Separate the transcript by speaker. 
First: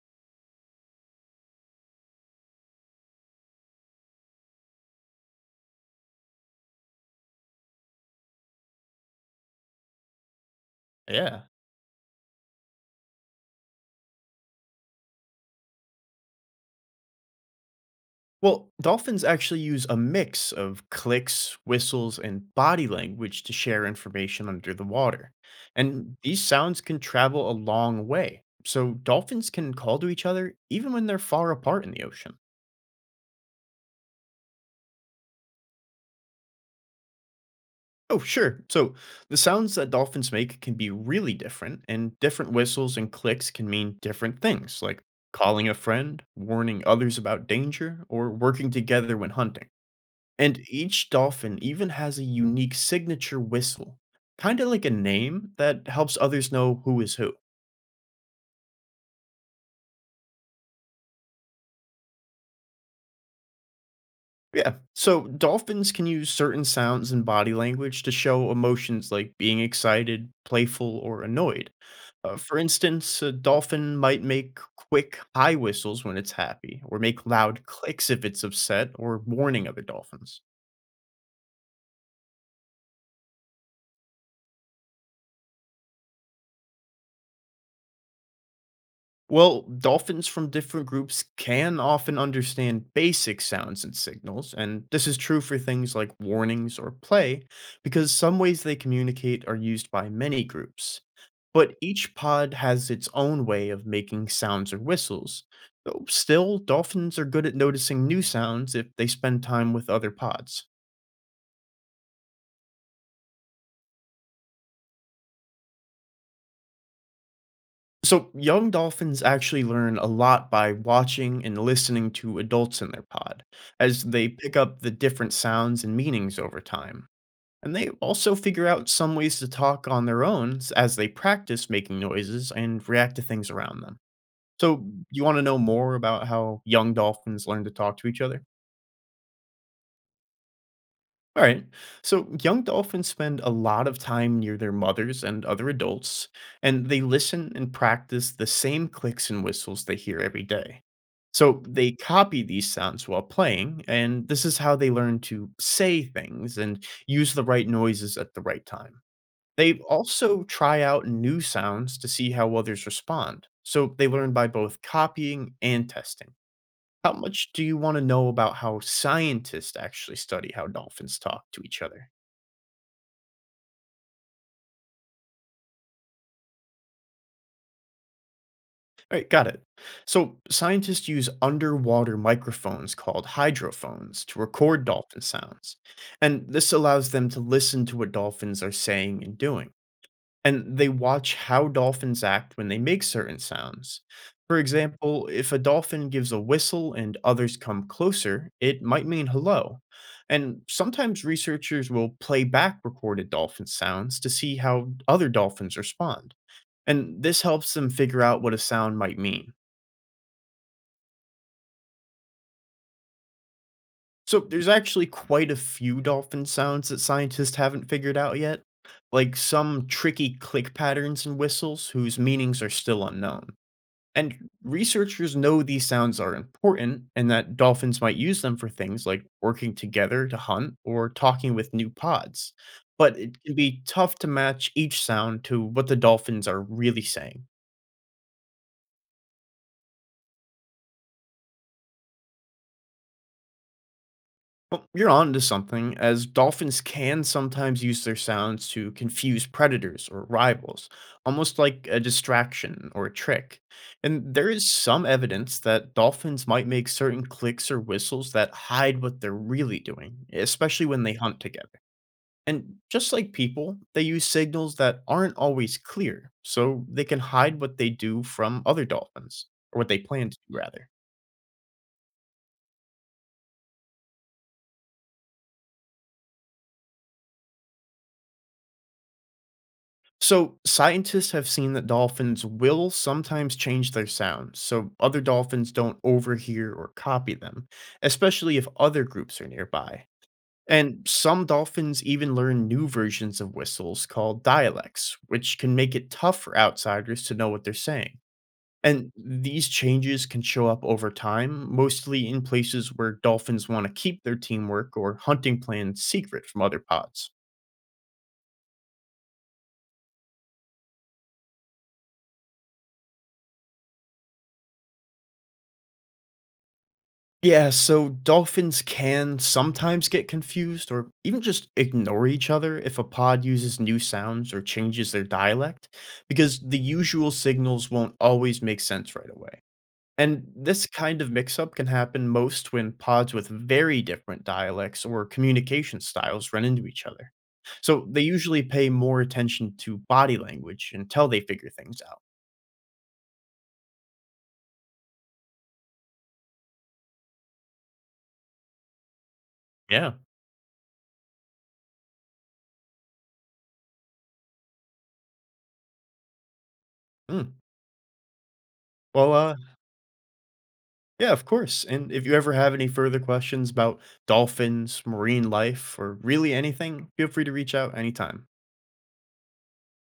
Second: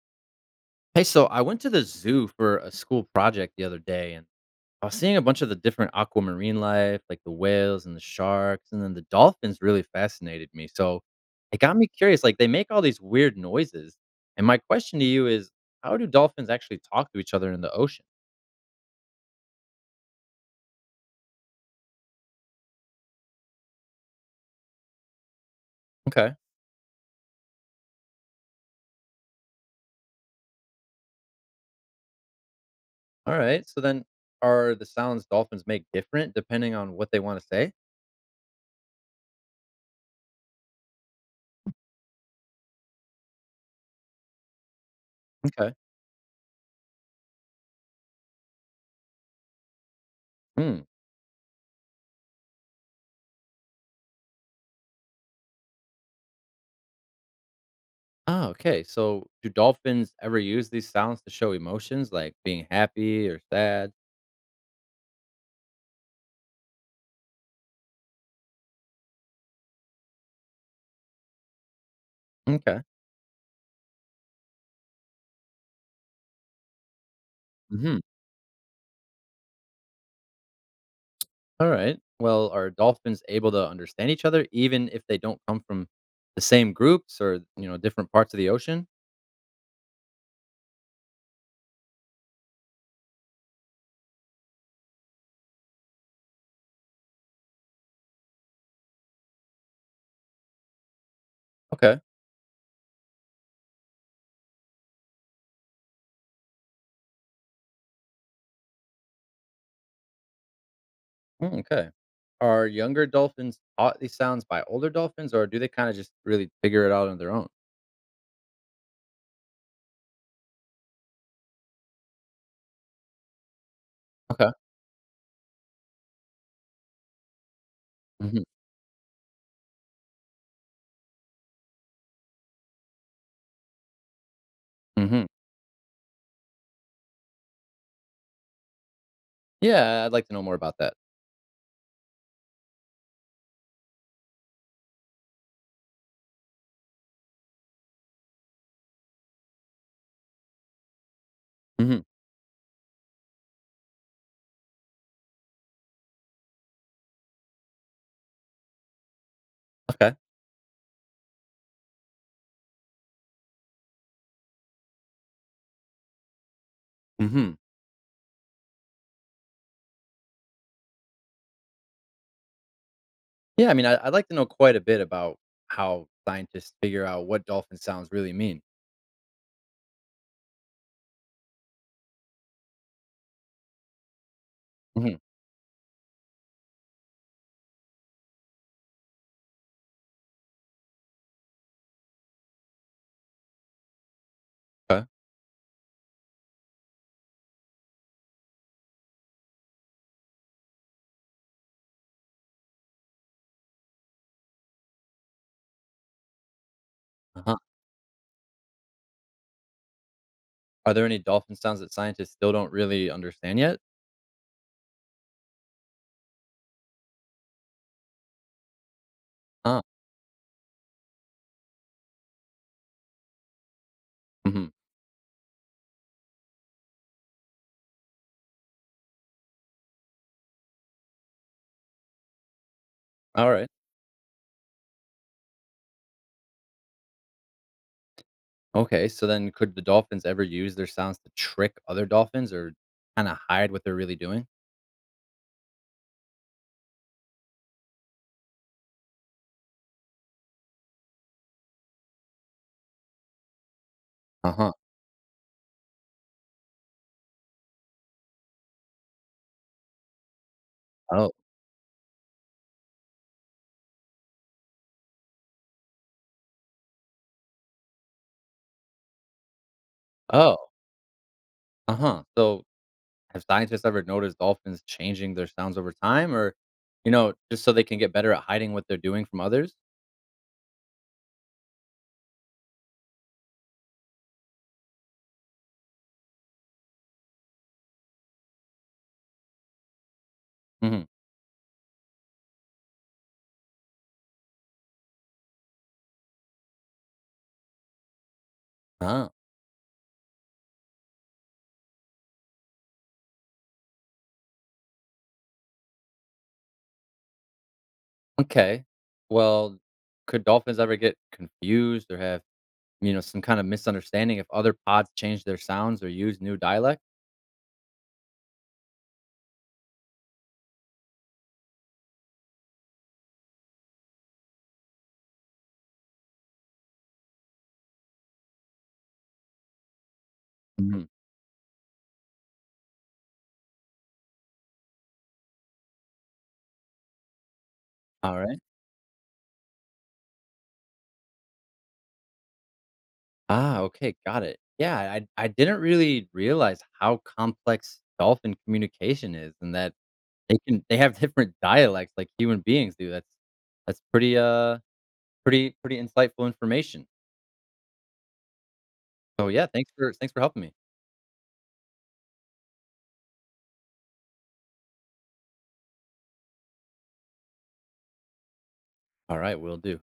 Speaker 1: Hey, so I went to the zoo for a school project the other day, and I was seeing a bunch of the different aquamarine life, like the whales and the sharks, and then the dolphins really fascinated me. So
Speaker 2: Yeah.
Speaker 1: it got me curious. Like they make all these weird noises, and my question to you is, how do dolphins actually talk to each other in the ocean?
Speaker 2: Well, dolphins actually use a mix of clicks, whistles, and body language to share information under the water. And
Speaker 1: Okay,
Speaker 2: these sounds can travel a long way. So dolphins can call to each other even when they're far apart in the ocean.
Speaker 1: all right. So then, are the sounds dolphins make different depending on what they want to say?
Speaker 2: Oh, sure. So the sounds that dolphins make can be really different, and different whistles and clicks can mean different things, like calling a
Speaker 1: Okay.
Speaker 2: friend, warning others about danger, or working together when hunting. And
Speaker 1: Hmm.
Speaker 2: each dolphin even has a unique signature whistle, kind of like a name that helps others know who is who.
Speaker 1: Oh, okay. So do dolphins ever use these sounds to show emotions, like being happy or sad?
Speaker 2: Yeah. So dolphins can use certain sounds and body language to show emotions like being excited, playful, or annoyed. For
Speaker 1: Okay.
Speaker 2: instance, a dolphin might make quick high whistles when it's happy, or make loud
Speaker 1: Mhm.
Speaker 2: clicks if it's upset or warning other dolphins.
Speaker 1: All right. Well, are dolphins able to understand each other even if they don't come from the same groups or, different parts of the ocean?
Speaker 2: Well, dolphins from different groups can often understand basic sounds and signals, and this is true for things like warnings or play, because some ways they communicate are used by many groups. But
Speaker 1: Okay.
Speaker 2: each pod has its own way of making sounds or whistles. Though still, dolphins are good at noticing new sounds if they spend time with other pods.
Speaker 1: Mm, okay. Are younger dolphins taught these sounds by older dolphins or do they kind of just really figure it out on their own?
Speaker 2: So, young dolphins actually learn a lot by watching and listening to adults in their pod, as they
Speaker 1: Okay.
Speaker 2: pick up the different sounds and meanings over time. And they also
Speaker 1: Hmm.
Speaker 2: figure out some ways to talk on their own as they practice making noises and react to things around them. So, you
Speaker 1: Hmm.
Speaker 2: want to know more about how young dolphins learn to talk to each other?
Speaker 1: Yeah, I'd like to know more about that.
Speaker 2: All right. So young dolphins spend a lot of time near their mothers and other adults, and they listen and practice the same clicks and whistles they hear every day. So they
Speaker 1: Hmm.
Speaker 2: copy these sounds while playing, and this is how they learn to say things and use the right noises at the right time. They
Speaker 1: Okay.
Speaker 2: also try out new sounds to see how others respond. So they learn by both copying and testing. How much
Speaker 1: Hmm.
Speaker 2: do you want to know about how scientists actually study how dolphins talk to each other?
Speaker 1: Yeah, I mean, I'd like to know quite a bit about how scientists figure out what dolphin sounds really mean.
Speaker 2: All right, got it. So, scientists use underwater microphones called hydrophones to record
Speaker 1: Hmm.
Speaker 2: dolphin sounds, and this allows them to listen to what dolphins are saying and doing. And they watch how dolphins act when they make certain sounds. For
Speaker 1: Okay.
Speaker 2: example, if a dolphin gives a whistle and others come closer, it might mean hello. And sometimes researchers will play back recorded dolphin sounds to see how other dolphins respond. And this
Speaker 1: Uh-huh.
Speaker 2: helps them figure out what a sound might mean.
Speaker 1: Are there any dolphin sounds that scientists still don't really understand yet?
Speaker 2: So there's actually quite a few dolphin sounds that scientists haven't figured out yet, like
Speaker 1: Huh.
Speaker 2: some tricky click patterns and whistles whose meanings are still unknown. And
Speaker 1: Mhm.
Speaker 2: researchers know these sounds are important and that dolphins might use them for things like working together to hunt or talking with new pods. But it can
Speaker 1: Alright.
Speaker 2: be tough to match each sound to what the dolphins are really saying.
Speaker 1: Okay, so then could the dolphins ever use their sounds to trick other dolphins or kinda hide what they're really doing?
Speaker 2: Well, you're on to something, as dolphins can sometimes use their sounds to confuse predators or rivals, almost like a distraction or a trick. And there is
Speaker 1: Uh-huh.
Speaker 2: some evidence that dolphins might make certain clicks or whistles that hide what they're really doing, especially when they
Speaker 1: Oh.
Speaker 2: hunt together. And just like people, they use signals that aren't always clear, so they can hide what they do from other dolphins, or what they plan to do,
Speaker 1: Oh.
Speaker 2: rather.
Speaker 1: Uh-huh. So, have scientists ever noticed dolphins changing their sounds over time or, just so they can get better at hiding what they're doing from others?
Speaker 2: So, scientists have seen that dolphins will sometimes change their sounds so other dolphins don't overhear or copy them, especially if other groups are nearby.
Speaker 1: Mhm.
Speaker 2: And some dolphins even learn new versions of whistles called dialects, which can make it tough for outsiders to know what they're saying. And
Speaker 1: Oh,
Speaker 2: these changes can show up over time, mostly in places where dolphins want to keep their teamwork or hunting plans secret from other pods.
Speaker 1: okay. Well, could dolphins ever get confused or have, some kind of misunderstanding if other pods change their sounds or use new dialect?
Speaker 2: Yeah, so dolphins can sometimes get confused or even just ignore each other if a pod uses new sounds or changes their dialect, because the usual signals won't always make sense right away. And this
Speaker 1: Mhm.
Speaker 2: kind of mix up can happen most when pods with very different dialects or communication styles run into each other. So they
Speaker 1: Alright.
Speaker 2: usually pay more attention to body language until they figure things out.
Speaker 1: Ah, okay, got it. Yeah, I didn't really realize how complex dolphin communication is and that
Speaker 2: Yeah.
Speaker 1: they have different dialects like human beings do. That's pretty pretty insightful information.
Speaker 2: Hmm. Well,
Speaker 1: So
Speaker 2: uh,
Speaker 1: yeah, thanks for helping me.
Speaker 2: Yeah, of course. And if you ever have any further questions about dolphins, marine life, or really anything, feel free to reach out anytime.
Speaker 1: All right, right, will do.